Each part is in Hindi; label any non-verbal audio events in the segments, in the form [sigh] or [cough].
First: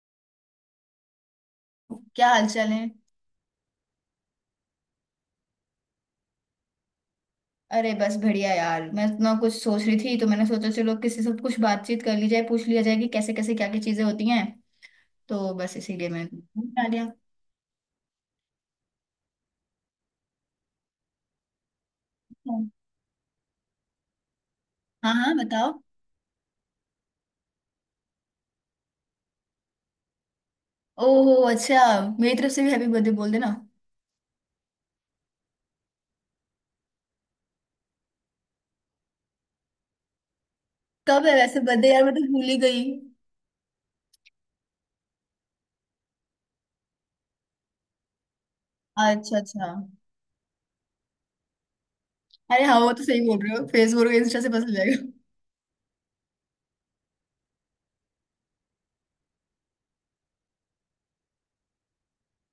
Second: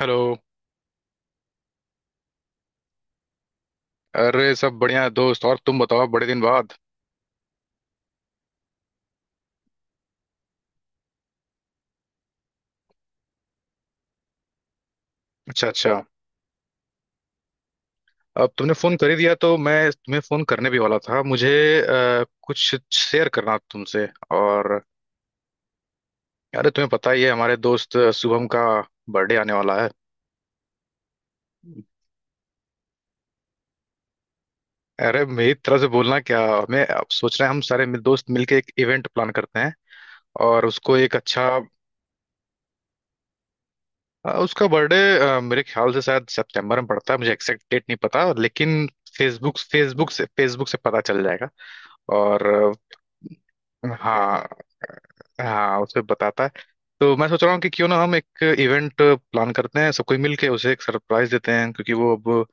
हेलो। क्या हाल चाल है। अरे सब बढ़िया है दोस्त। और तुम बताओ, बड़े दिन बाद। अरे बस बढ़िया यार मैं इतना कुछ सोच रही थी, तो मैंने सोचा चलो किसी से कुछ बातचीत कर ली जाए, पूछ लिया जाए कि कैसे कैसे क्या क्या चीजें होती हैं। तो अच्छा बस अच्छा। इसीलिए मैं आ गया। अब तुमने फोन कर ही दिया, तो मैं तुम्हें फोन करने भी वाला था। मुझे कुछ शेयर करना था तुमसे। और हाँ हाँ, बताओ। अरे, तुम्हें पता ही है हमारे दोस्त शुभम का बर्थडे आने वाला है। ओहो अच्छा। मेरी तरफ से भी हैप्पी बर्थडे बोल देना। अरे मेरी तरफ से बोलना क्या, हमें अब सोच रहे हैं हम सारे दोस्त मिलके एक इवेंट प्लान करते हैं। और उसको एक कब है अच्छा। वैसे बर्थडे यार, मैं तो भूल ही गई। उसका बर्थडे मेरे ख्याल से शायद सितंबर में पड़ता है। मुझे एग्जैक्ट डेट नहीं पता, लेकिन अच्छा फेसबुक अच्छा। फेसबुक से पता चल जाएगा। और अरे हाँ, वो तो सही बोल रहे हो, फेसबुक और इंस्टा हाँ से पता चल जाएगा। हाँ, उसे बताता है। तो मैं सोच रहा हूँ कि क्यों ना हम एक इवेंट प्लान करते हैं, सब कोई मिलके उसे एक सरप्राइज देते हैं, क्योंकि वो अब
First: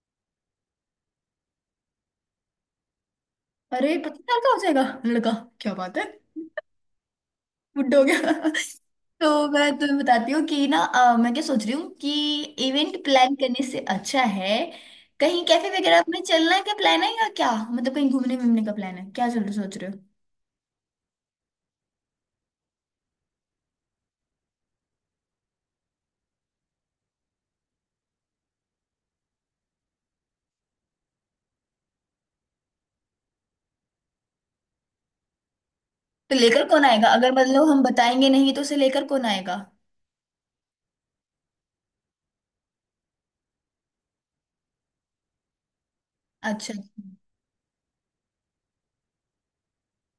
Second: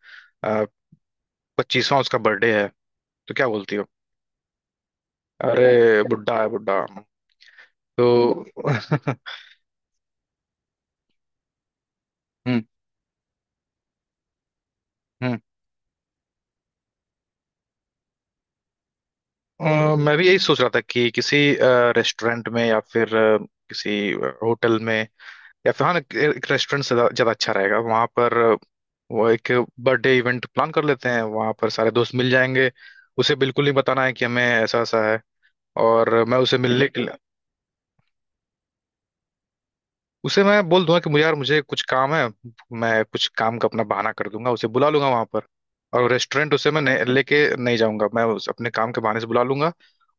25वां उसका बर्थडे है। तो क्या बोलती हो। अरे 25 साल का हो जाएगा लड़का। क्या बात अरे है। बुड्ढा है बुड्ढा। बुड्ढा हो गया तो [laughs] [laughs] तो मैं तुम्हें बताती हूँ कि ना, मैं क्या सोच रही हूँ कि हम्म इवेंट प्लान करने से अच्छा है हम्म। कहीं कैफे वगैरह में चलना का प्लान है, या क्या मतलब कहीं घूमने घूमने का प्लान है क्या, चल सोच रहे हो। मैं भी यही सोच रहा था कि किसी रेस्टोरेंट में या फिर किसी होटल में, या फिर हाँ एक रेस्टोरेंट से ज्यादा अच्छा रहेगा। वहां पर वो एक बर्थडे इवेंट प्लान कर लेते हैं, वहां पर सारे दोस्त मिल जाएंगे। उसे बिल्कुल नहीं बताना है कि हमें ऐसा ऐसा है। और तो मैं उसे लेकर कौन मिलने के आएगा, लिए अगर मतलब हम बताएंगे नहीं तो उसे लेकर कौन आएगा। उसे मैं बोल दूंगा कि मुझे यार मुझे कुछ काम है। मैं कुछ काम का अपना बहाना कर दूंगा, उसे बुला लूंगा वहां पर। और रेस्टोरेंट उसे अच्छा मैं अच्छा। लेके नहीं जाऊंगा, मैं उस अपने काम के बहाने से बुला लूंगा।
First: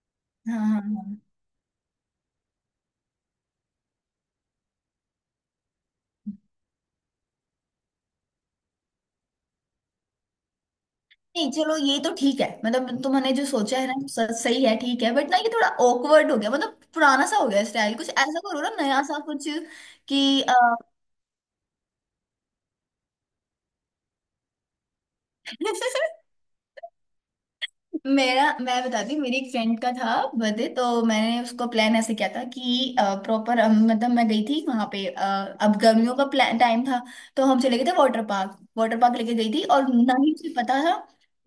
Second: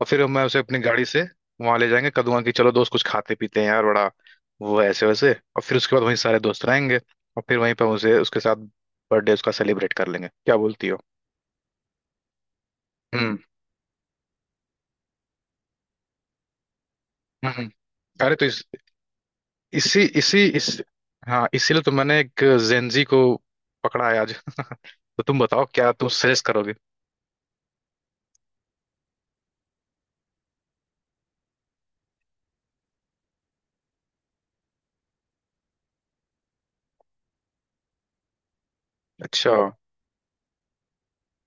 और फिर मैं उसे हाँ अपनी हाँ गाड़ी हाँ। से वहां ले जाएंगे, कह दूंगा कि चलो दोस्त कुछ खाते पीते हैं यार, बड़ा वो है ऐसे वैसे। और फिर उसके बाद वहीं सारे दोस्त रहेंगे, और फिर वहीं पर उसे उसके साथ बर्थडे उसका सेलिब्रेट कर लेंगे। क्या बोलती हो। नहीं चलो ये तो ठीक है, मतलब तुमने हम्म। जो सोचा है ना वो सही है, ठीक है, बट ना ये थोड़ा ऑकवर्ड हो गया, मतलब पुराना सा हो हम्म। गया हम्म। स्टाइल, कुछ अरे ऐसा तो करो इस ना नया सा कुछ। इसी इसी कि इस हाँ इसीलिए तो मैंने एक जेंजी को पकड़ा है आज। तो तुम अ, बताओ [laughs] क्या तुम सजेस्ट करोगे। मेरा मैं बताती हूँ, मेरी एक फ्रेंड का था बर्थडे, तो मैंने उसको प्लान ऐसे किया था कि प्रॉपर मतलब मैं गई थी वहां पे, अब गर्मियों का प्लान टाइम था। तो हम चले गए थे वाटर पार्क, वाटर पार्क लेके गई अच्छा। थी, और ना ही मुझे पता था,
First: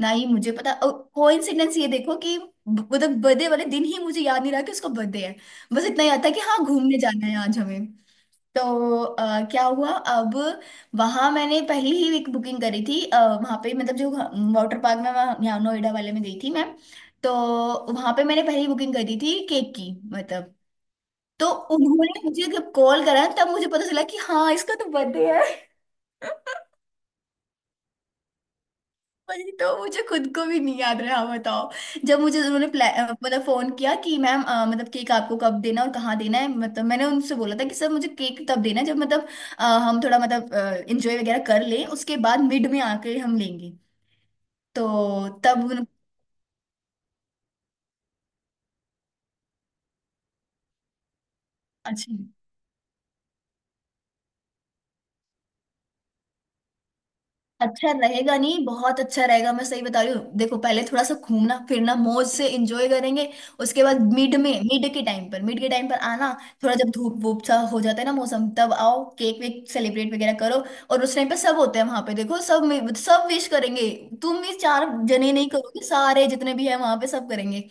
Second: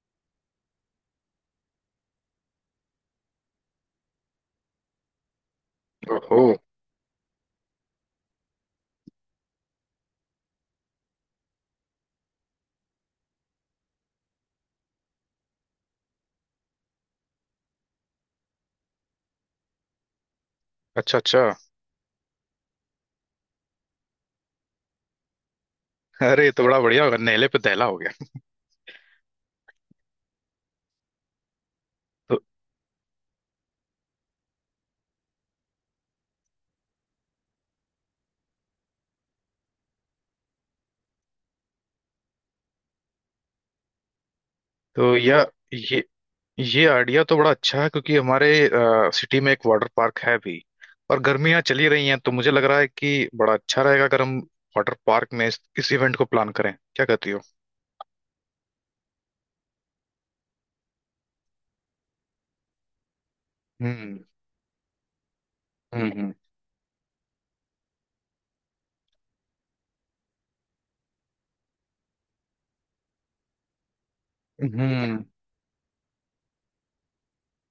ना ही मुझे पता, कोइंसिडेंस ये देखो कि मतलब बर्थडे वाले दिन ही मुझे याद नहीं रहा कि उसका बर्थडे है। बस इतना याद था कि ओहो। हाँ घूमने जाना है आज हमें। तो क्या हुआ अब, वहां मैंने पहले ही एक बुकिंग करी थी वहां पे मतलब जो वाटर पार्क में यहाँ नोएडा वाले में गई थी मैं। तो वहां पे मैंने पहले ही बुकिंग करी थी केक की, मतलब। अच्छा अच्छा। तो उन्होंने मुझे जब कॉल करा तब मुझे पता चला कि हाँ इसका तो बर्थडे है। अरे ये तो बड़ा बढ़िया होगा, नेले पे दहला हो गया। वही तो, मुझे खुद को भी नहीं याद रहा, बताओ। जब तो मुझे उन्होंने मतलब फोन किया कि मैम मतलब केक आपको कब देना और कहाँ देना है, मतलब मैंने उनसे बोला था कि सर मुझे केक तब देना है जब मतलब हम थोड़ा मतलब इंजॉय वगैरह कर लें, उसके बाद मिड में आके हम लेंगे। तो तो यह तब उन। ये ये आइडिया तो बड़ा अच्छा है, क्योंकि हमारे सिटी में एक वाटर पार्क है भी, और गर्मियां चली रही अच्छा। हैं। तो मुझे लग रहा है कि बड़ा अच्छा रहेगा अगर हम वाटर पार्क में इस इवेंट को प्लान करें। क्या कहती हो। अच्छा रहेगा, नहीं बहुत अच्छा रहेगा, मैं सही बता रही हूँ, देखो पहले थोड़ा सा घूमना फिरना मौज से एंजॉय करेंगे। उसके बाद हम्म मिड में, मिड के टाइम पर आना। हम्म। थोड़ा जब धूप वूप सा हो जाता है ना मौसम, तब आओ केक वेक सेलिब्रेट वगैरह करो। और उस टाइम पर सब होते हैं वहां पे, देखो सब सब विश करेंगे। तुम ही चार हम्म। जने नहीं करोगे, सारे जितने भी हैं वहां पे सब करेंगे।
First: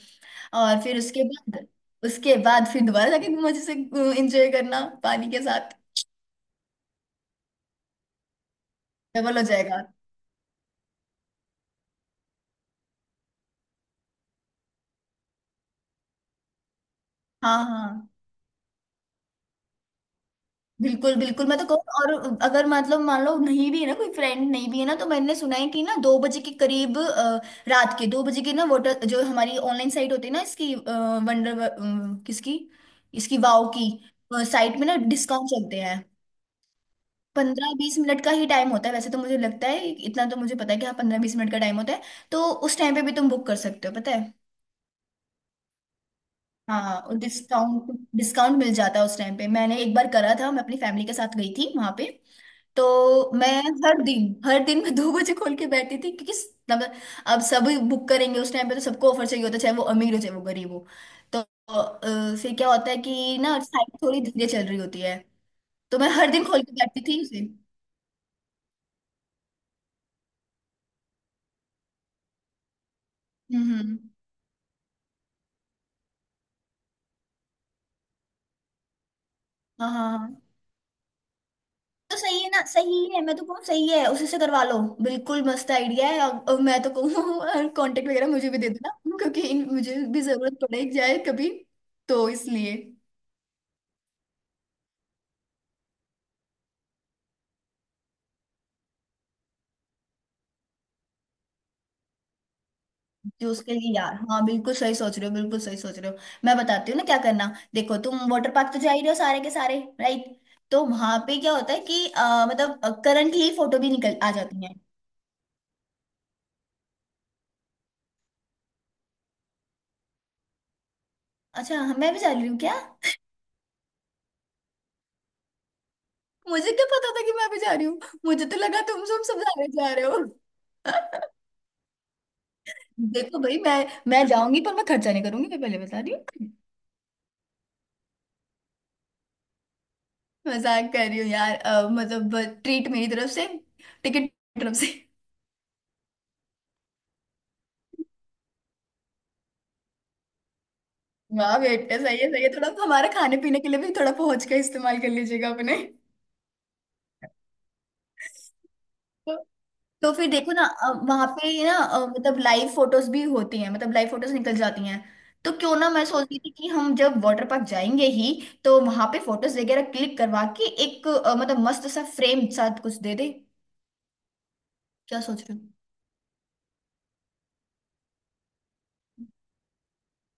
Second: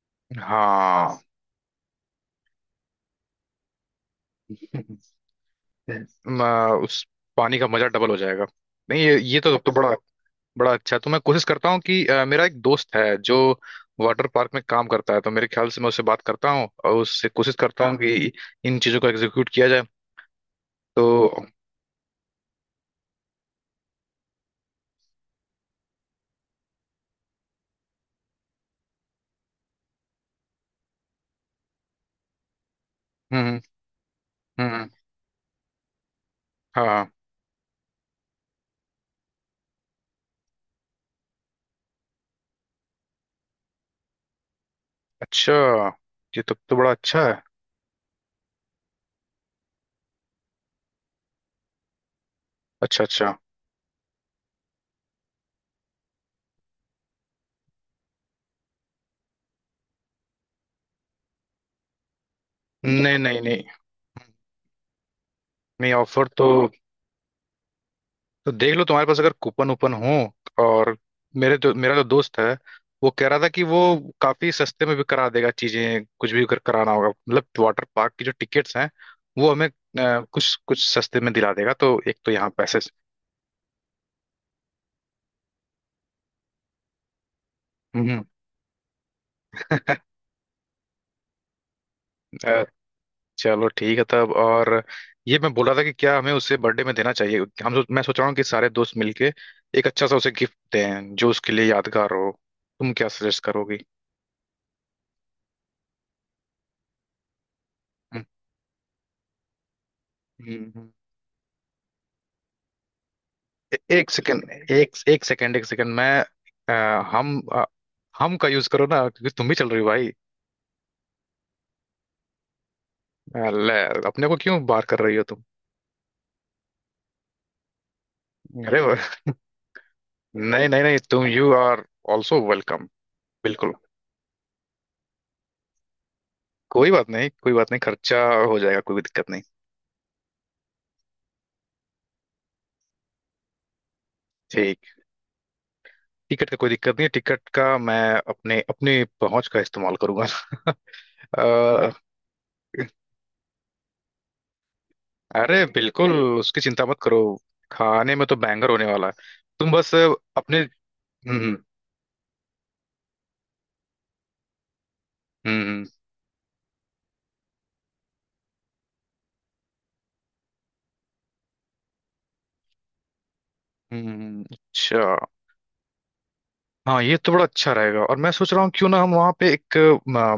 और फिर हाँ। उसके बाद, फिर दोबारा जाके मजे से एंजॉय करना पानी के साथ। [laughs] उस पानी का मजा डबल हो जाएगा। नहीं, ये डबल ये हो तो, तो जाएगा। बड़ा बड़ा अच्छा। तो मैं कोशिश करता हूँ कि मेरा एक दोस्त है जो वाटर पार्क में काम करता है। तो मेरे ख्याल से मैं उससे बात करता हूँ और उससे कोशिश हाँ करता हूँ हाँ हाँ। कि इन चीज़ों को एग्जीक्यूट किया जाए। तो बिल्कुल बिल्कुल, मैं तो कहूँ, और अगर मतलब मान लो नहीं भी है ना कोई फ्रेंड, नहीं भी है ना, तो मैंने सुना है कि ना 2 बजे के करीब, रात के 2 बजे के ना वोटर जो हमारी ऑनलाइन साइट होती है ना, इसकी वंडर। किसकी। इसकी हम्म वाओ की हम्म। साइट में हम्म। ना डिस्काउंट चलते हैं। हाँ। 15-20 मिनट का ही टाइम होता है वैसे, तो मुझे लगता है, इतना तो मुझे पता है कि हाँ 15-20 मिनट का टाइम होता है। तो उस टाइम पे भी तुम बुक कर सकते हो, पता है। अच्छा ये तो बड़ा हाँ, और अच्छा है। डिस्काउंट डिस्काउंट मिल जाता है उस टाइम पे, मैंने एक बार करा था, मैं अपनी फैमिली के साथ गई थी वहां पे। अच्छा अच्छा। तो मैं हर दिन, हर दिन मैं 2 बजे खोल के बैठती थी, क्योंकि मतलब अब सभी बुक करेंगे उस टाइम पे, तो सबको ऑफर चाहिए होता है, चाहे वो अमीर हो चाहे वो गरीब हो। तो फिर क्या होता है नहीं कि नहीं ना नहीं साइट थोड़ी धीरे चल रही होती है। नहीं, तो मैं ऑफर हर दिन खोल के बैठती थी उसे। तो देख लो, तुम्हारे पास अगर कूपन वूपन हो। और मेरे जो मेरा जो दोस्त है, वो कह रहा था कि वो हम्म। काफी सस्ते में भी करा देगा चीजें। कुछ भी अगर कराना होगा, मतलब वाटर पार्क की जो टिकट्स हैं, वो हमें हाँ हाँ हाँ। कुछ कुछ सस्ते में दिला देगा। तो तो एक तो सही है यहाँ ना, पैसे। सही है, मैं तो कहूँ सही है, उसी से करवा लो। बिल्कुल मस्त आइडिया है, और मैं तो कहूँ [laughs] कांटेक्ट हम्म। वगैरह मुझे भी दे देना, क्योंकि मुझे भी जरूरत पड़े जाए कभी, तो अ, इसलिए। चलो ठीक है तब। और ये मैं बोल रहा था कि क्या हमें उसे बर्थडे में देना चाहिए। मैं सोच रहा हूँ कि सारे दोस्त मिलके एक अच्छा सा उसे गिफ्ट दें, जो उसके लिए यादगार हो। तुम क्या सजेस्ट जो उसके करोगी। लिए यार, हाँ बिल्कुल सही सोच रहे हो, बिल्कुल सही सोच रहे हो। मैं बताती हूँ ना क्या करना। देखो तुम हम्म वाटर पार्क तो जा ही रहे हो सारे के सारे, राइट। तो हम्म। वहां पे क्या होता है कि मतलब करंटली फोटो भी एक निकल आ सेकंड, जाती है। एक एक सेकंड, एक सेकंड मैं अ, हम हम का यूज करो ना, क्योंकि तुम भी चल रही हो भाई। अच्छा, हाँ, मैं भी जा रही हूँ क्या। अ, ले, अपने को क्यों बार कर रही हो तुम। मुझे क्या पता था कि मैं भी जा रही हूँ। मुझे तो अरे लगा वो- तुम सब सब जा रहे हो नहीं नहीं नहीं, तुम [laughs] यू आर ऑल्सो वेलकम। देखो भाई, बिल्कुल। मैं जाऊंगी पर मैं खर्चा नहीं करूंगी, मैं पहले बता रही हूँ। कोई बात नहीं, कोई बात नहीं, खर्चा हो जाएगा, कोई भी दिक्कत नहीं। [laughs] मजाक कर रही हूँ यार, मतलब ट्रीट मेरी तरफ से, टिकट तरफ ठीक। से। टिकट का कोई दिक्कत नहीं है, टिकट का मैं अपने अपनी पहुंच का इस्तेमाल करूंगा। [laughs] वाह बेटे, अ, सही है सही है, थोड़ा हमारे खाने पीने के लिए भी थोड़ा पहुंच का इस्तेमाल कर लीजिएगा अरे अपने। बिल्कुल, उसकी चिंता मत करो, खाने में तो बैंगर होने वाला है। तो तुम बस तो फिर देखो अपने। ना, वहां हम्म पे ना मतलब लाइव फोटोज भी होती हैं, मतलब लाइव फोटोज निकल जाती हैं। तो क्यों हम्म। ना, मैं सोच रही थी कि हम जब वाटर पार्क जाएंगे ही, तो वहां पे फोटोज वगैरह क्लिक करवा के एक मतलब मस्त सा फ्रेम साथ कुछ दे दे। अच्छा। क्या सोच रहे हो। हाँ ये तो बड़ा अच्छा रहेगा। और मैं सोच रहा हूँ क्यों ना हम वहाँ पे एक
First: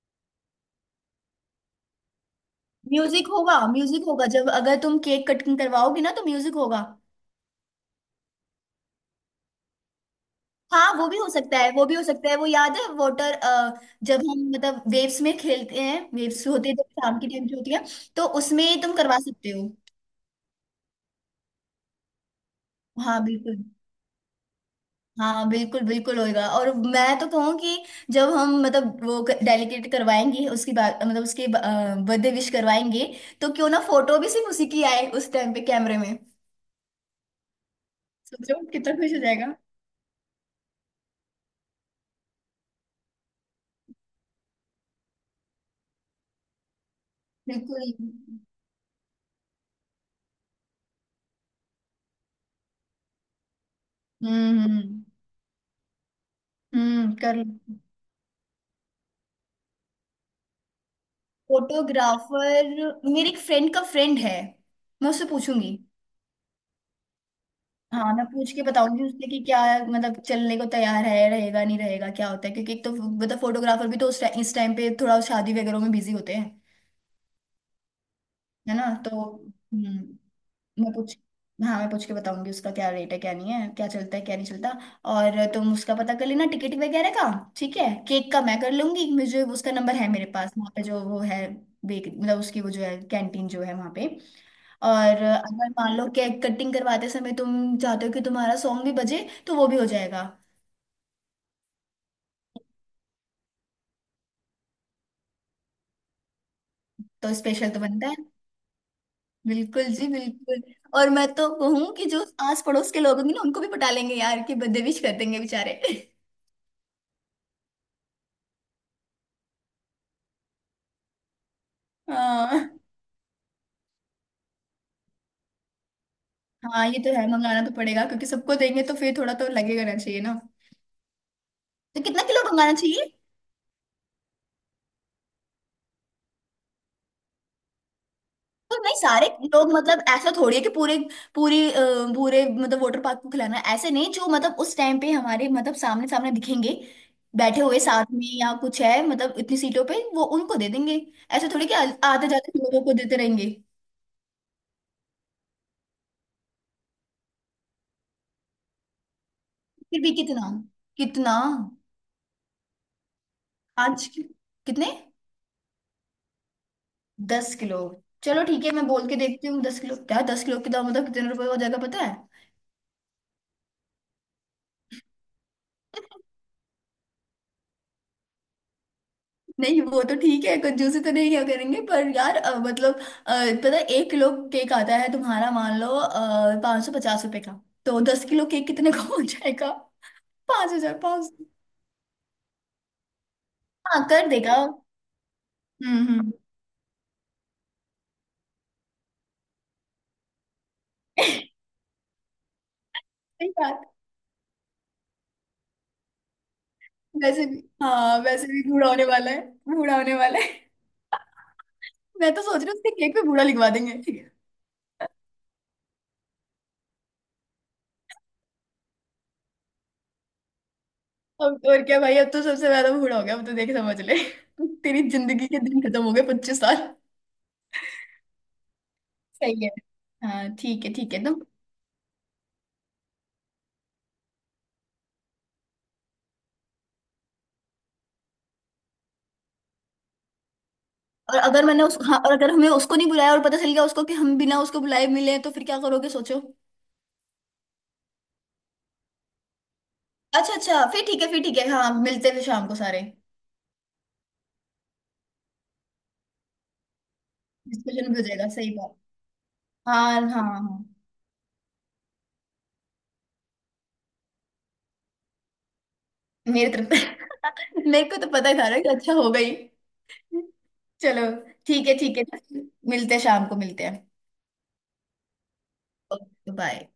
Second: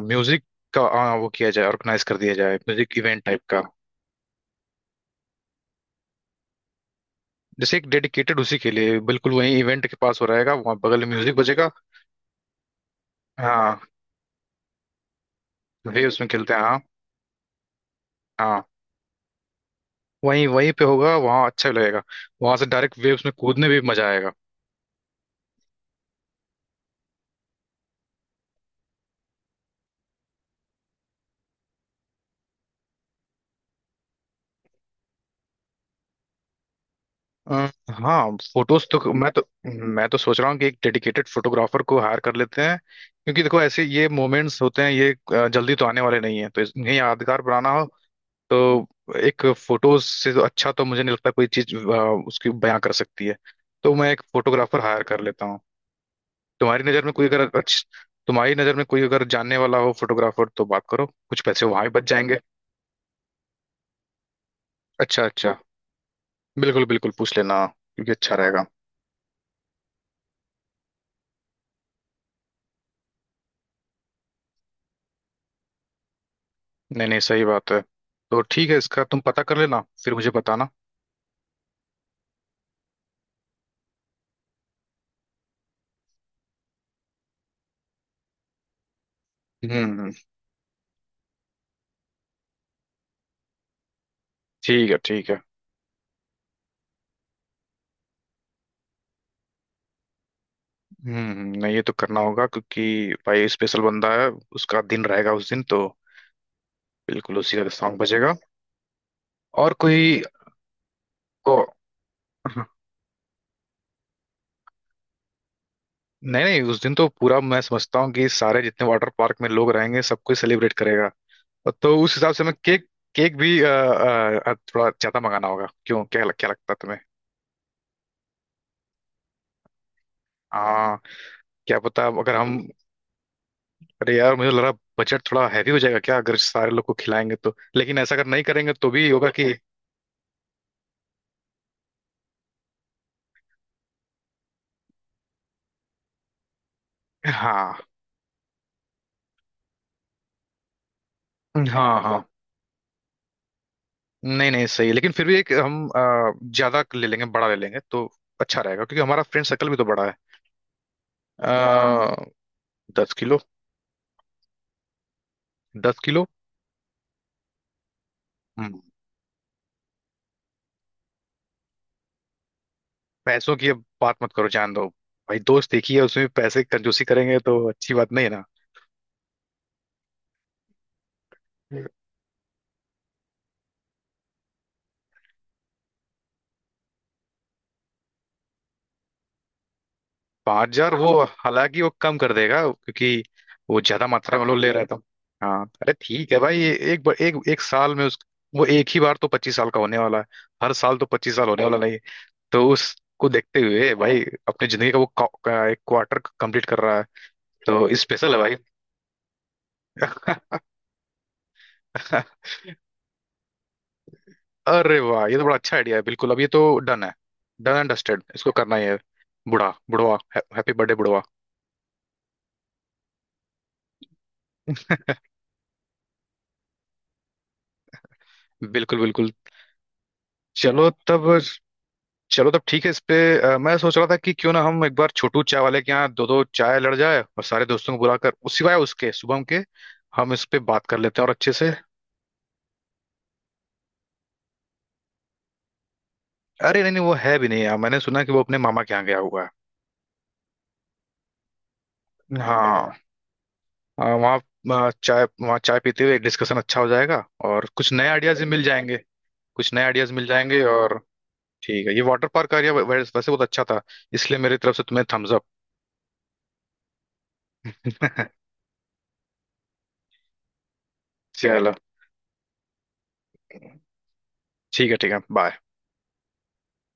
म्यूजिक का वो किया जाए, ऑर्गेनाइज कर दिया जाए, म्यूजिक इवेंट म्यूजिक टाइप होगा, का। म्यूजिक होगा जब अगर तुम केक कटिंग करवाओगे ना तो म्यूजिक होगा। जैसे एक डेडिकेटेड उसी के लिए, बिल्कुल वहीं इवेंट के पास हो रहेगा, वहाँ हाँ, बगल वो में भी हो म्यूजिक सकता बजेगा। है, वो भी हो सकता है, वो याद है वाटर, हाँ, जब हम मतलब वेव्स में खेलते हैं, वेव्स में वेव्स खेलते हैं होते हैं हाँ। जब शाम के टाइम जो होती है, तो हाँ उसमें तुम करवा सकते हो। वहीं वहीं पे होगा, वहाँ अच्छा लगेगा। वहां से डायरेक्ट हाँ वेव्स में बिल्कुल। कूदने भी मजा आएगा। हाँ बिल्कुल बिल्कुल होएगा, और मैं तो कहूँ कि जब हम मतलब वो डेलीकेट करवाएंगे उसकी बात, मतलब उसके बर्थडे विश करवाएंगे, तो क्यों ना फोटो भी सिर्फ उसी की आए उस टाइम पे कैमरे में। अ, हाँ, सोचो फोटोज कितना तो खुश हो जाएगा। मैं तो सोच रहा हूँ कि एक डेडिकेटेड फोटोग्राफर को हायर कर लेते हैं। क्योंकि देखो, ऐसे ये मोमेंट्स होते हैं ये जल्दी तो आने वाले नहीं है, तो इन्हें यादगार बनाना हो, बिल्कुल। तो एक फोटोज से तो अच्छा तो मुझे नहीं लगता कोई चीज उसकी बयां कर सकती है। तो मैं एक फोटोग्राफर हायर हम्म। कर लेता हूँ। तुम्हारी नजर में कोई कर अगर लो। अच्छ, तुम्हारी नजर में कोई अगर जानने वाला हो फोटोग्राफर, तो बात करो, कुछ पैसे वहां भी बच जाएंगे। फोटोग्राफर, मेरे एक फ्रेंड का फ्रेंड है, मैं अच्छा उससे अच्छा। पूछूंगी। बिल्कुल बिल्कुल पूछ लेना, क्योंकि हाँ मैं अच्छा पूछ के रहेगा। बताऊंगी उससे कि क्या मतलब चलने को तैयार है, रहेगा नहीं रहेगा क्या होता है, क्योंकि एक तो मतलब फोटोग्राफर भी तो उस टाइम इस टाइम पे थोड़ा शादी वगैरह में बिजी होते हैं। नहीं नहीं, सही बात है। तो ठीक है है, ना, इसका तो तुम पता कर लेना, फिर मुझे हम्म। बताना। मैं पूछ हाँ मैं पूछ के बताऊंगी उसका क्या रेट है क्या नहीं है, क्या चलता है क्या नहीं चलता। और तुम उसका पता कर लेना टिकट वगैरह का। ठीक है, केक का मैं कर लूंगी, मुझे उसका नंबर है हम्म। मेरे पास, वहाँ पे जो वो है, बेक, मतलब उसकी वो जो है कैंटीन जो है वहाँ पे। ठीक है और ठीक है। अगर मान लो केक कटिंग करवाते समय तुम चाहते हो कि तुम्हारा सॉन्ग भी बजे, तो वो भी हो जाएगा। हम्म। नहीं ये तो करना होगा, क्योंकि भाई स्पेशल बंदा है, उसका दिन रहेगा उस दिन तो, तो बिल्कुल उसी का स्पेशल तो सॉन्ग बनता है, बजेगा। और बिल्कुल कोई जी बिल्कुल। और मैं तो को। कहूँ कि जो आस पड़ोस के लोग होंगे ना उनको भी पटा लेंगे यार, कि बदतमीज कर देंगे बेचारे [laughs] नहीं नहीं, उस दिन तो पूरा मैं समझता हूँ कि सारे जितने वाटर पार्क में लोग रहेंगे सबको सेलिब्रेट करेगा। तो उस हिसाब से मैं हाँ केक केक भी थोड़ा ज्यादा मंगाना होगा। क्या लगता है हाँ, ये तुम्हें। तो है, मंगाना तो पड़ेगा क्योंकि सबको देंगे तो फिर थोड़ा तो लगेगा ना, चाहिए ना। हाँ, क्या तो पता कितना अगर किलो हम। मंगाना चाहिए। अरे यार मुझे लग रहा बजट थोड़ा हैवी हो जाएगा क्या, अगर सारे लोग को खिलाएंगे तो। लेकिन ऐसा अगर नहीं करेंगे तो तो नहीं भी सारे होगा कि लोग, मतलब ऐसा थोड़ी है कि पूरे पूरी पूरे मतलब वाटर पार्क को खिलाना है। ऐसे नहीं, जो मतलब उस टाइम पे हमारे मतलब सामने सामने दिखेंगे बैठे हाँ हुए साथ में, या कुछ है मतलब इतनी सीटों पे वो उनको दे देंगे। ऐसे थोड़ी कि हाँ हाँ आते जाते लोगों को देते रहेंगे। नहीं नहीं सही है। लेकिन फिर भी एक हम ज्यादा ले लेंगे, बड़ा ले लेंगे तो अच्छा रहेगा, क्योंकि हमारा फ्रेंड सर्कल भी तो फिर बड़ा भी है। कितना, कितना, आ, 10 किलो। पाँच कि- कितने, 10 किलो। 10 किलो। चलो ठीक है, हम्म, मैं बोल के देखती हूँ 10 किलो, क्या 10 किलो के दाम मतलब कितने रुपए हो जाएगा पता है। पैसों की अब बात मत करो जान दो। भाई दोस्त एक ही है, उसमें पैसे की कंजूसी करेंगे तो अच्छी बात नहीं है। नहीं वो तो ठीक है, कंजूसी तो नहीं क्या करेंगे ना पर यार, मतलब पता है 1 किलो केक आता है तुम्हारा मान लो 550 रुपए का। तो 10 किलो केक कितने का हो जाएगा। पाँच पाँच हजार हजार वो पाँच सौ हालांकि वो कम कर देगा, क्योंकि वो हाँ ज्यादा कर मात्रा में देगा। लोन ले रहा था। हाँ, अरे ठीक हम्म। है भाई, एक बार एक एक साल में उस वो एक ही बार तो 25 साल का होने वाला है। हर साल [laughs] तो 25 साल सही होने वाला नहीं है। तो उसको देखते बात। हुए भाई अपनी जिंदगी का का एक क्वार्टर कंप्लीट कर रहा है। वैसे भी, तो हाँ स्पेशल है वैसे भाई। भी बूढ़ा होने वाला है, बूढ़ा होने वाला है। मैं तो [laughs] सोच रही हूँ उसके केक पे बूढ़ा लिखवा देंगे। अरे वाह ये तो बड़ा अच्छा आइडिया है, बिल्कुल। अब ये तो डन है। डन एंड डस्टेड, इसको करना ही है। बुढ़ा बुढ़वा, हैप्पी बर्थडे बुढ़वा। अब और क्या भाई, अब तो सबसे ज्यादा बूढ़ा हो गया, अब तो देख समझ ले [laughs] तेरी जिंदगी के दिन खत्म हो गए 25 साल। बिल्कुल बिल्कुल। सही है। हाँ चलो ठीक है तब, तो। चलो तब ठीक है। इस पे मैं सोच रहा था कि क्यों ना हम एक बार छोटू चाय वाले के यहाँ दो दो चाय लड़ जाए, और सारे दोस्तों को बुलाकर उस सिवाय उसके शुभम के, हम इस पे बात कर लेते हैं और और अच्छे अगर से। मैंने उस हाँ और अगर हमें उसको नहीं बुलाया और पता चल गया उसको कि हम बिना उसको बुलाए मिले, तो फिर क्या करोगे सोचो। अरे नहीं नहीं, वो है भी नहीं यहाँ, मैंने सुना कि वो अपने मामा के यहाँ गया हुआ है। अच्छा अच्छा, फिर ठीक है, फिर ठीक है, हाँ मिलते हैं फिर शाम को हाँ सारे। अ, वहाँ वहाँ चाय पीते हुए डिस्कशन अच्छा हो जाएगा और कुछ नए डिस्कशन भी हो आइडियाज भी जाएगा, मिल सही बात। जाएंगे। कुछ नए आइडियाज हाँ मिल हाँ जाएंगे। हाँ। और ठीक है, ये वाटर पार्क का एरिया वैसे बहुत अच्छा था, इसलिए मेरी तरफ से तुम्हें थम्स अप। मेरी तरफ [laughs] मेरे को तो [laughs] पता था ना कि अच्छा हो गई। चलो। चलो, ठीक है ठीक है, मिलते हैं शाम को, मिलते हैं। ठीक है ठीक है, बाय। Okay bye.